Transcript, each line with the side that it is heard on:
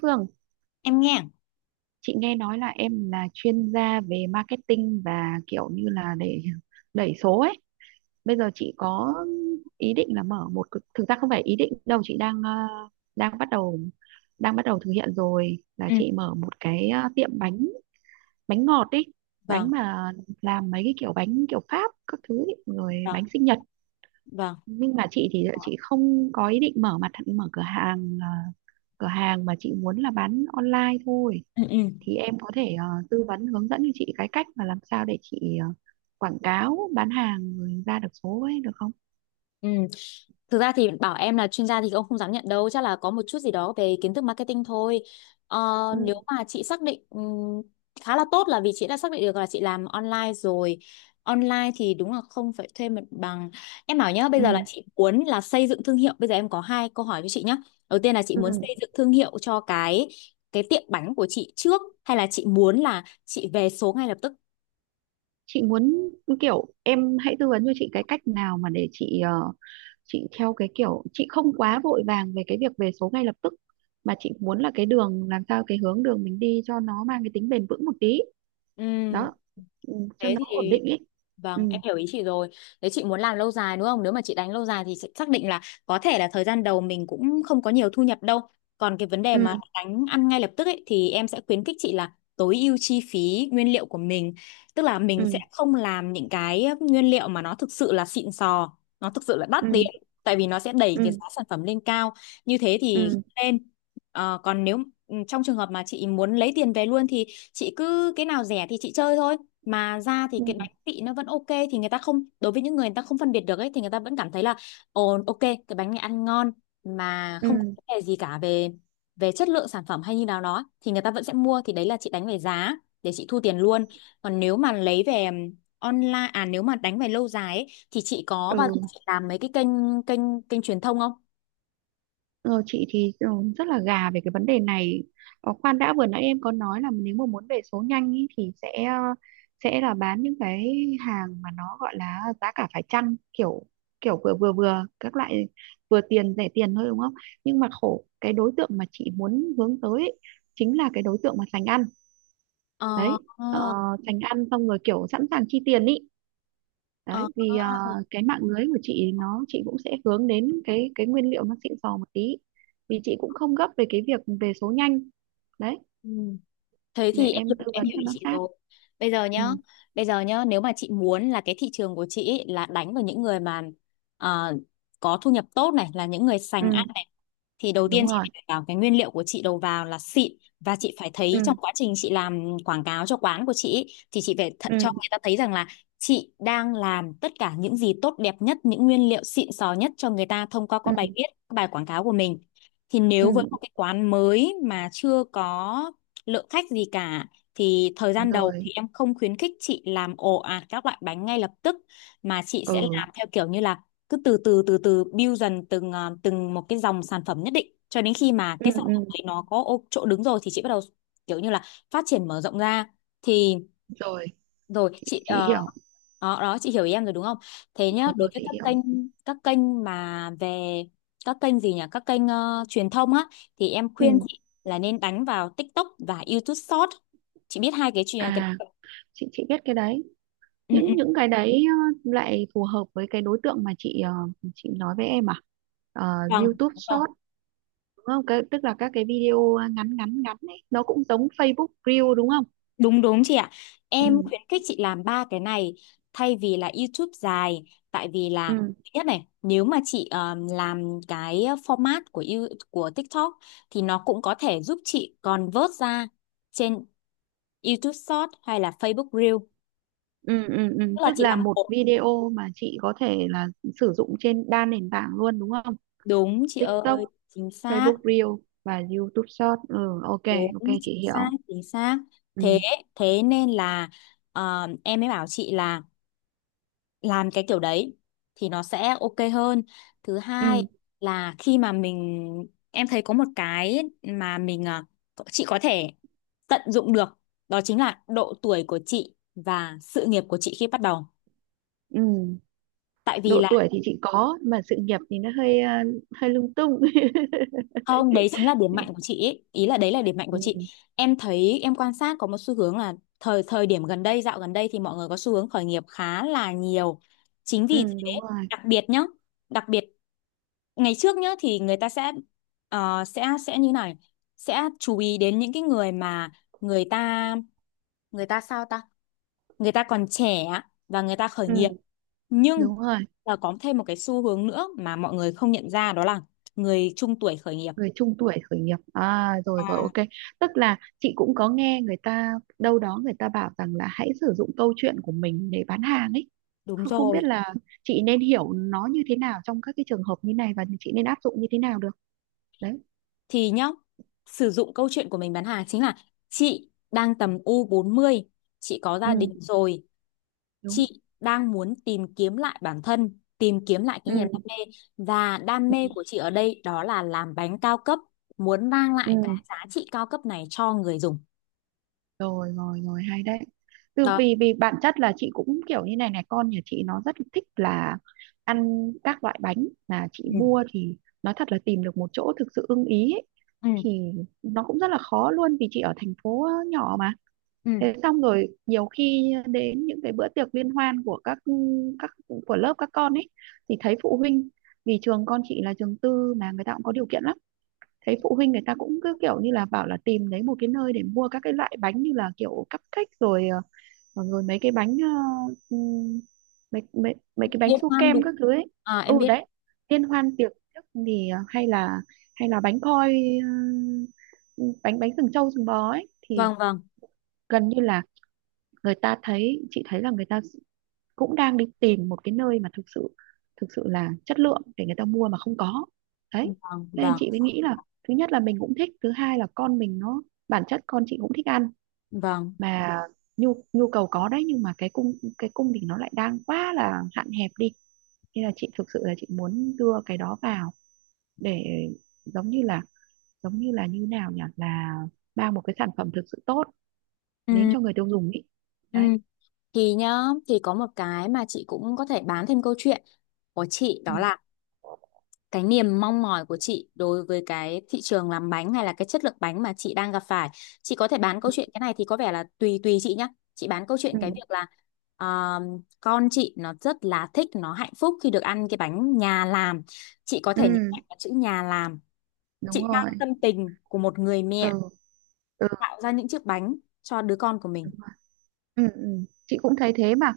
right: Phương,
left: Em nghe.
right: chị nghe nói là em là chuyên gia về marketing và kiểu như là để đẩy số ấy. Bây giờ chị có ý định là mở thực ra không phải ý định đâu, chị đang bắt đầu đang bắt đầu thực hiện rồi, là
left: Ừ,
right: chị mở một cái, tiệm bánh, bánh ngọt ấy, bánh
left: vâng.
right: mà làm mấy cái kiểu bánh kiểu Pháp các thứ ấy, rồi
left: Rồi,
right: bánh sinh nhật.
left: vâng.
right: Nhưng mà chị thì chị không có ý định mở cửa hàng, cửa hàng mà chị muốn là bán online thôi,
left: Ừ, ừ,
right: thì em có thể tư vấn hướng dẫn cho chị cái cách mà làm sao để chị quảng cáo bán hàng rồi ra được số ấy, được không?
left: ừ. Thực ra thì bảo em là chuyên gia thì ông không dám nhận đâu, chắc là có một chút gì đó về kiến thức marketing thôi. Ờ, nếu
right: Ừ,
left: mà chị xác định khá là tốt là vì chị đã xác định được là chị làm online rồi. Online thì đúng là không phải thuê mặt bằng. Em bảo nhá, bây giờ là
right: ừ,
left: chị muốn là xây dựng thương hiệu. Bây giờ em có hai câu hỏi với chị nhá. Đầu tiên là chị
right: ừ.
left: muốn xây dựng thương hiệu cho cái tiệm bánh của chị trước hay là chị muốn là chị về số ngay lập tức?
right: Chị muốn kiểu em hãy tư vấn cho chị cái cách nào mà để chị theo cái kiểu chị không quá vội vàng về cái việc về số ngay lập tức, mà chị muốn là cái đường làm sao, cái hướng đường mình đi cho nó mang cái tính bền vững một tí
left: Ừm.
right: đó, ừ, cho
left: thế
right: nó ổn
left: thì
right: định ấy. Ừ,
left: vâng, em hiểu ý chị rồi. Nếu chị muốn làm lâu dài đúng không, nếu mà chị đánh lâu dài thì sẽ xác định là có thể là thời gian đầu mình cũng không có nhiều thu nhập đâu. Còn cái vấn đề
right: ừ,
left: mà đánh ăn ngay lập tức ấy thì em sẽ khuyến khích chị là tối ưu chi phí nguyên liệu của mình, tức là mình sẽ
right: ừ,
left: không làm những cái nguyên liệu mà nó thực sự là xịn sò, nó thực sự là đắt tiền,
right: ừ,
left: tại vì nó sẽ đẩy cái
right: ừ,
left: giá sản phẩm lên cao, như thế thì
right: ừ,
left: không nên. Ờ, còn nếu trong trường hợp mà chị muốn lấy tiền về luôn thì chị cứ cái nào rẻ thì chị chơi thôi, mà ra thì
right: ừ,
left: cái bánh vị nó vẫn ok thì người ta không, đối với những người người ta không phân biệt được ấy thì người ta vẫn cảm thấy là ồ ok, cái bánh này ăn ngon mà không có
right: ừ,
left: vấn đề gì cả về về chất lượng sản phẩm hay như nào đó thì người ta vẫn sẽ mua, thì đấy là chị đánh về giá để chị thu tiền luôn. Còn nếu mà lấy về online à, nếu mà đánh về lâu dài ấy, thì chị có bao giờ
right: ừ.
left: chị làm mấy cái kênh kênh kênh truyền thông không?
right: Ờ, chị thì rất là gà về cái vấn đề này. Khoan đã, vừa nãy em có nói là nếu mà muốn về số nhanh ý, thì sẽ là bán những cái hàng mà nó gọi là giá cả phải chăng, kiểu kiểu vừa vừa vừa các loại, vừa tiền rẻ tiền thôi, đúng không? Nhưng mà khổ, cái đối tượng mà chị muốn hướng tới ý, chính là cái đối tượng mà sành ăn
left: ờ
right: đấy, ờ,
left: ờ
right: sành ăn xong rồi kiểu sẵn sàng chi tiền ý
left: ờ
right: đấy, vì cái mạng lưới của chị nó, chị cũng sẽ hướng đến cái nguyên liệu nó xịn sò một tí, vì chị cũng không gấp về cái việc về số nhanh đấy,
left: ừ. Thế
right: để
left: thì
right: em tư
left: em
right: vấn
left: hiểu
right: cho
left: ý
right: nó
left: chị
right: sát.
left: rồi. Bây giờ nhá,
right: Ừ,
left: bây giờ nhá, nếu mà chị muốn là cái thị trường của chị ý là đánh vào những người mà ờ, có thu nhập tốt này, là những người sành
right: ừ,
left: ăn, thì đầu tiên
right: đúng
left: chị
right: rồi.
left: phải đảm bảo cái nguyên liệu của chị đầu vào là xịn, và chị phải thấy trong
right: Ừ,
left: quá trình chị làm quảng cáo cho quán của chị ý, thì chị phải
right: ừ,
left: cho người ta thấy rằng là chị đang làm tất cả những gì tốt đẹp nhất, những nguyên liệu xịn sò nhất cho người ta thông qua các bài
right: ừ,
left: viết, các bài quảng cáo của mình. Thì nếu với một
right: ừ,
left: cái quán mới mà chưa có lượng khách gì cả thì thời gian đầu
right: rồi.
left: thì em không khuyến khích chị làm ồ ạt các loại bánh ngay lập tức, mà chị sẽ
right: Ừ,
left: làm theo kiểu như là cứ từ từ từ từ build dần từng từng một cái dòng sản phẩm nhất định cho đến khi mà
right: ừ,
left: cái sản phẩm
right: ừ,
left: đấy nó có chỗ đứng rồi thì chị bắt đầu kiểu như là phát triển mở rộng ra. Thì
right: rồi
left: rồi chị
right: chị hiểu.
left: đó, đó chị hiểu ý em rồi đúng không? Thế nhá,
right: Rồi,
left: đối
right: rồi,
left: với
right: chị
left: các
right: hiểu.
left: kênh các kênh mà về các kênh gì nhỉ? Các kênh truyền thông á, thì em khuyên
right: Ừ,
left: chị là nên đánh vào TikTok và YouTube Short. Chị biết hai cái chuyện cái...
right: à, chị biết cái đấy,
left: Ừ, ừ,
right: những cái đấy lại phù hợp với cái đối tượng mà chị nói với em à. Ờ,
left: vâng.
right: YouTube Short, đúng không? Tức là các cái video ngắn ngắn ngắn này nó cũng giống Facebook Reel, đúng không?
left: Đúng đúng chị ạ.
right: Ừ,
left: Em khuyến khích chị làm ba cái này thay vì là YouTube dài, tại vì là
right: ừ,
left: thứ nhất này, nếu mà chị làm cái format của của TikTok thì nó cũng có thể giúp chị convert ra trên YouTube Short hay là Facebook Reel.
right: ừ, ừ, ừ.
left: Tức là
right: Tức
left: chị
right: là
left: làm
right: một
left: một,
right: video mà chị có thể là sử dụng trên đa nền tảng luôn, đúng không?
left: đúng chị
right: TikTok,
left: ơi, chính xác,
right: Facebook Reel và YouTube Short. Ừ, ok,
left: đúng
right: ok
left: chính
right: chị
left: xác,
right: hiểu.
left: chính xác.
right: Ừ,
left: Thế thế nên là em mới bảo chị là làm cái kiểu đấy thì nó sẽ ok hơn. Thứ hai
right: ừ,
left: là khi mà mình, em thấy có một cái mà chị có thể tận dụng được đó chính là độ tuổi của chị và sự nghiệp của chị khi bắt đầu,
right: ừ.
left: tại vì
right: Độ
left: là
right: tuổi thì chị có, mà sự nghiệp thì nó hơi hơi lung tung.
left: không, đấy chính là điểm mạnh của chị ý, ý là đấy là điểm mạnh của chị.
right: Ừ,
left: Em thấy em quan sát có một xu hướng là thời thời điểm gần đây, dạo gần đây thì mọi người có xu hướng khởi nghiệp khá là nhiều, chính
right: ừ,
left: vì thế
right: đúng rồi.
left: đặc biệt nhá, đặc biệt ngày trước nhá thì người ta sẽ sẽ như này sẽ chú ý đến những cái người mà người ta người ta người ta còn trẻ và người ta khởi nghiệp,
right: Ừ,
left: nhưng
right: đúng rồi.
left: là có thêm một cái xu hướng nữa mà mọi người không nhận ra đó là người trung tuổi khởi nghiệp.
right: Người trung tuổi khởi nghiệp à? Rồi, rồi,
left: À,
right: ok. Tức là chị cũng có nghe người ta đâu đó, người ta bảo rằng là hãy sử dụng câu chuyện của mình để bán hàng ấy,
left: đúng
right: không không biết
left: rồi.
right: là chị nên hiểu nó như thế nào trong các cái trường hợp như này, và chị nên áp dụng như thế nào được đấy.
left: Thì nhá, sử dụng câu chuyện của mình bán hàng chính là chị đang tầm u 40, chị có gia đình
right: Ừ,
left: rồi,
right: đúng.
left: chị đang muốn tìm kiếm lại bản thân, tìm kiếm lại cái niềm đam
right: Ừ,
left: mê, và đam
right: ừ,
left: mê của chị ở đây đó là làm bánh cao cấp, muốn mang
right: ừ.
left: lại cái giá trị cao cấp này cho người dùng.
right: Rồi, rồi, rồi, hay đấy. từ
left: Đó.
right: vì vì bản chất là chị cũng kiểu như này này, con nhà chị nó rất thích là ăn các loại bánh mà chị
left: Ừ,
right: mua thì, nói thật là tìm được một chỗ thực sự ưng ý ấy,
left: ừ,
right: thì nó cũng rất là khó luôn, vì chị ở thành phố nhỏ mà.
left: ừ,
right: Thế xong rồi nhiều khi đến những cái bữa tiệc liên hoan của các các của lớp các con ấy, thì thấy phụ huynh, vì trường con chị là trường tư mà người ta cũng có điều kiện lắm, thấy phụ huynh người ta cũng cứ kiểu như là bảo là tìm đấy một cái nơi để mua các cái loại bánh như là kiểu cupcake rồi, rồi mấy cái bánh, mấy mấy mấy cái bánh
left: liên
right: su
left: hoan
right: kem
left: đúng.
right: các thứ ấy.
left: À, em
right: Ừ,
left: biết.
right: đấy, liên hoan tiệc trước thì hay là bánh khoi, ờ, bánh bánh sừng trâu sừng bò ấy, thì
left: Vâng, vâng,
right: gần như là người ta thấy chị thấy là người ta cũng đang đi tìm một cái nơi mà thực sự, thực sự là chất lượng, để người ta mua mà không có đấy.
left: vâng,
right: Nên
left: vâng,
right: chị mới nghĩ là thứ nhất là mình cũng thích, thứ hai là con mình nó, bản chất con chị cũng thích ăn
left: vâng.
right: mà, nhu nhu cầu có đấy, nhưng mà cái cung thì nó lại đang quá là hạn hẹp đi, nên là chị thực sự là chị muốn đưa cái đó vào, để giống như là, như nào nhỉ, là mang một cái sản phẩm thực sự tốt đến
left: Ừ,
right: cho người tiêu dùng ý,
left: ừ.
right: đấy.
left: Thì nhá, thì có một cái mà chị cũng có thể bán thêm câu chuyện của chị
right: Ừ.
left: đó là cái niềm mong mỏi của chị đối với cái thị trường làm bánh hay là cái chất lượng bánh mà chị đang gặp phải. Chị có thể bán
right: Ừ.
left: câu chuyện, cái này thì có vẻ là tùy tùy chị nhá. Chị bán câu chuyện
right: Ừ.
left: cái việc là ờ, con chị nó rất là thích, nó hạnh phúc khi được ăn cái bánh nhà làm, chị có
right: Ừ.
left: thể nhấn mạnh vào chữ nhà làm.
right: Đúng
left: Chị mang
right: rồi,
left: tâm tình của một người
right: từ
left: mẹ
right: từ,
left: tạo ra những chiếc bánh cho đứa con của mình.
right: đúng. Ừ, ừ. Chị cũng thấy thế mà,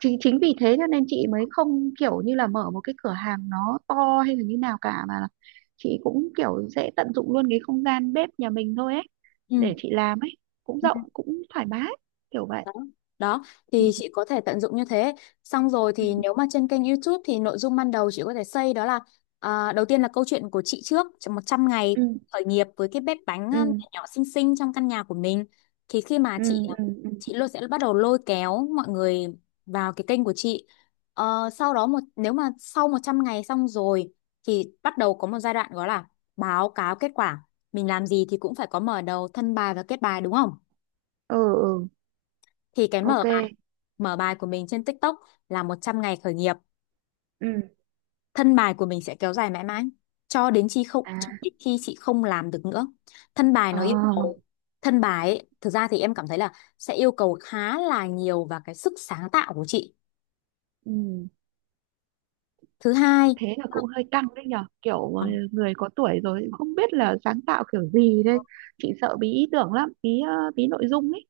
right: chính chính vì thế cho nên chị mới không kiểu như là mở một cái cửa hàng nó to hay là như nào cả, mà là chị cũng kiểu sẽ tận dụng luôn cái không gian bếp nhà mình thôi ấy,
left: Ừ.
right: để chị làm ấy, cũng
left: Ừ.
right: rộng cũng thoải mái, kiểu vậy.
left: Đó, đó,
right: Ừ,
left: thì chị có thể tận dụng như thế, xong rồi
right: ừ,
left: thì nếu mà trên kênh YouTube thì nội dung ban đầu chị có thể xây đó là à, đầu tiên là câu chuyện của chị trước trong 100 ngày
right: ừ,
left: khởi nghiệp với cái bếp bánh
right: ừ,
left: nhỏ nhỏ xinh xinh trong căn nhà của mình. Thì khi mà
right: ừ, ừ, ừ,
left: chị luôn sẽ bắt đầu lôi kéo mọi người vào cái kênh của chị. Sau đó một, nếu mà sau 100 ngày xong rồi thì bắt đầu có một giai đoạn gọi là báo cáo kết quả, mình làm gì thì cũng phải có mở đầu, thân bài và kết bài đúng không,
right: ừ, ừ,
left: thì cái mở
right: ok,
left: bài, mở bài của mình trên TikTok là 100 ngày khởi nghiệp,
right: ừ,
left: thân bài của mình sẽ kéo dài mãi mãi cho đến khi không,
right: à,
left: cho đến khi chị không làm được nữa. Thân bài
right: ờ,
left: nó yêu cầu, thực ra thì em cảm thấy là sẽ yêu cầu khá là nhiều và cái sức sáng tạo của chị.
right: ừ.
left: Thứ hai,
right: Thế là cũng hơi căng đấy nhở, kiểu người có tuổi rồi không biết là sáng tạo kiểu gì đây, chị sợ bí ý tưởng lắm, bí nội dung ấy.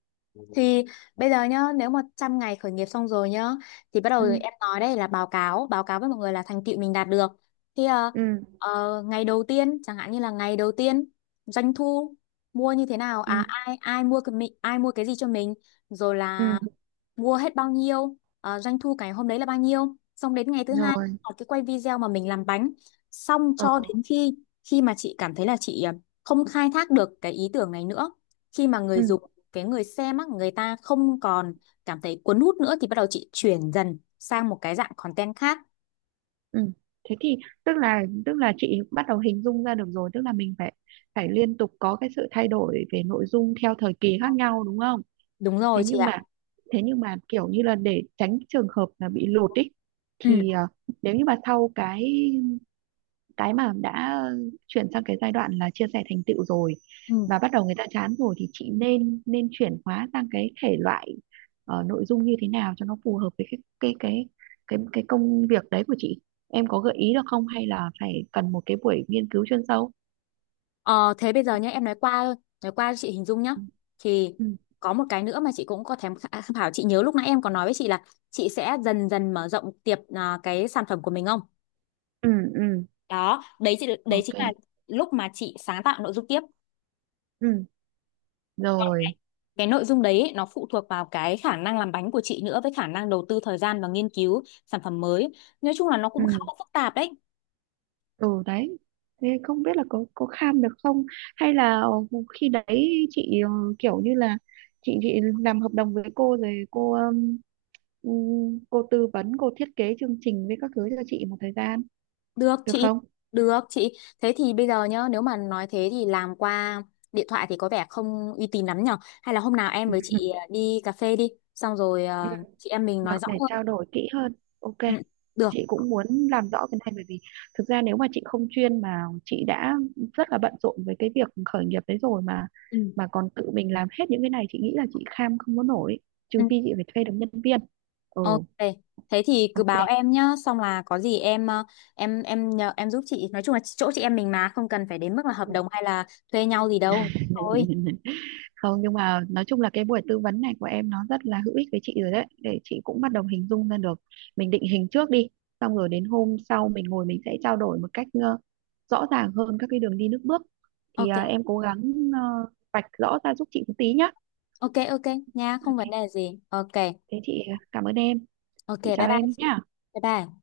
left: thì bây giờ nhá, nếu mà 100 ngày khởi nghiệp xong rồi nhá, thì bắt đầu
right: Ừ,
left: em nói đây là báo cáo với mọi người là thành tựu mình đạt được. Thì
right: ừ,
left: ngày đầu tiên, chẳng hạn như là ngày đầu tiên doanh thu, mua như thế nào,
right: ừ,
left: à ai ai mua cái mình, ai mua cái gì cho mình, rồi là
right: ừ,
left: mua hết bao nhiêu, doanh thu cái hôm đấy là bao nhiêu, xong đến ngày thứ hai
right: rồi,
left: học cái quay video mà mình làm bánh, xong
right: ờ,
left: cho đến khi, khi mà chị cảm thấy là chị không khai thác được cái ý tưởng này nữa, khi mà
right: ừ,
left: người dùng, cái người xem á, người ta không còn cảm thấy cuốn hút nữa thì bắt đầu chị chuyển dần sang một cái dạng content khác.
right: ừ. Thế thì, tức là chị bắt đầu hình dung ra được rồi, tức là mình phải phải liên tục có cái sự thay đổi về nội dung theo thời kỳ khác nhau, đúng không?
left: Đúng rồi
right: thế
left: chị
right: nhưng
left: ạ.
right: mà thế nhưng mà kiểu như là để tránh trường hợp là bị lụt ý
left: Ừ.
right: thì nếu như mà sau cái mà đã chuyển sang cái giai đoạn là chia sẻ thành tựu rồi và
left: Ừ.
right: bắt đầu người ta chán rồi, thì chị nên nên chuyển hóa sang cái thể loại nội dung như thế nào cho nó phù hợp với cái công việc đấy của chị, em có gợi ý được không, hay là phải cần một cái buổi nghiên cứu chuyên sâu?
left: Ờ, thế bây giờ nhé em nói qua thôi, nói qua cho chị hình dung nhá,
right: Ừ,
left: thì
right: ừ,
left: có một cái nữa mà chị cũng có tham khảo. Chị nhớ lúc nãy em còn nói với chị là chị sẽ dần dần mở rộng cái sản phẩm của mình không?
right: ừ, ừ,
left: Đó, đấy chị, đấy
right: ok,
left: chính là lúc mà chị sáng tạo nội dung tiếp.
right: ừ,
left: Còn
right: rồi,
left: cái nội dung đấy ấy, nó phụ thuộc vào cái khả năng làm bánh của chị nữa với khả năng đầu tư thời gian và nghiên cứu sản phẩm mới, nói chung là nó cũng khá
right: ừ,
left: là phức tạp đấy.
right: ừ, đấy. Thế không biết là có kham được không, hay là khi đấy chị kiểu như là chị làm hợp đồng với cô rồi, cô tư vấn, cô thiết kế chương trình với các thứ cho chị một thời gian,
left: Được
right: được
left: chị,
right: không?
left: được chị. Thế thì bây giờ nhá, nếu mà nói thế thì làm qua điện thoại thì có vẻ không uy tín lắm nhở. Hay là hôm nào em với chị đi cà phê đi, xong rồi
right: Ừ,
left: chị em mình
right: được,
left: nói rõ
right: để
left: hơn.
right: trao đổi kỹ hơn, ok.
left: Ừ, được.
right: Chị cũng muốn làm rõ cái này, bởi vì thực ra nếu mà chị không chuyên mà chị đã rất là bận rộn với cái việc khởi nghiệp đấy rồi, mà
left: Ừ.
right: mà còn tự mình làm hết những cái này, chị nghĩ là chị kham không có nổi,
left: Ừ,
right: trừ phi chị phải thuê được nhân viên. Ừ,
left: ok. Thế thì cứ báo
right: ok,
left: em nhá, xong là có gì em nhờ em giúp chị. Nói chung là chỗ chị em mình mà không cần phải đến mức là hợp
right: ừ.
left: đồng hay là thuê nhau gì đâu. Thôi.
right: Không, nhưng mà nói chung là cái buổi tư vấn này của em nó rất là hữu ích với chị rồi đấy, để chị cũng bắt đầu hình dung ra được, mình định hình trước đi, xong rồi đến hôm sau mình ngồi mình sẽ trao đổi một cách rõ ràng hơn các cái đường đi nước bước, thì à,
left: Ok,
right: em cố gắng ờ, vạch rõ ra giúp chị một tí nhá.
left: ok, ok nha, không
right: Ok,
left: vấn đề gì. Ok,
right: thế chị à, cảm ơn em,
left: ok,
right: chị
left: bye
right: chào
left: bye
right: em
left: chị.
right: nhá.
left: Bye bye.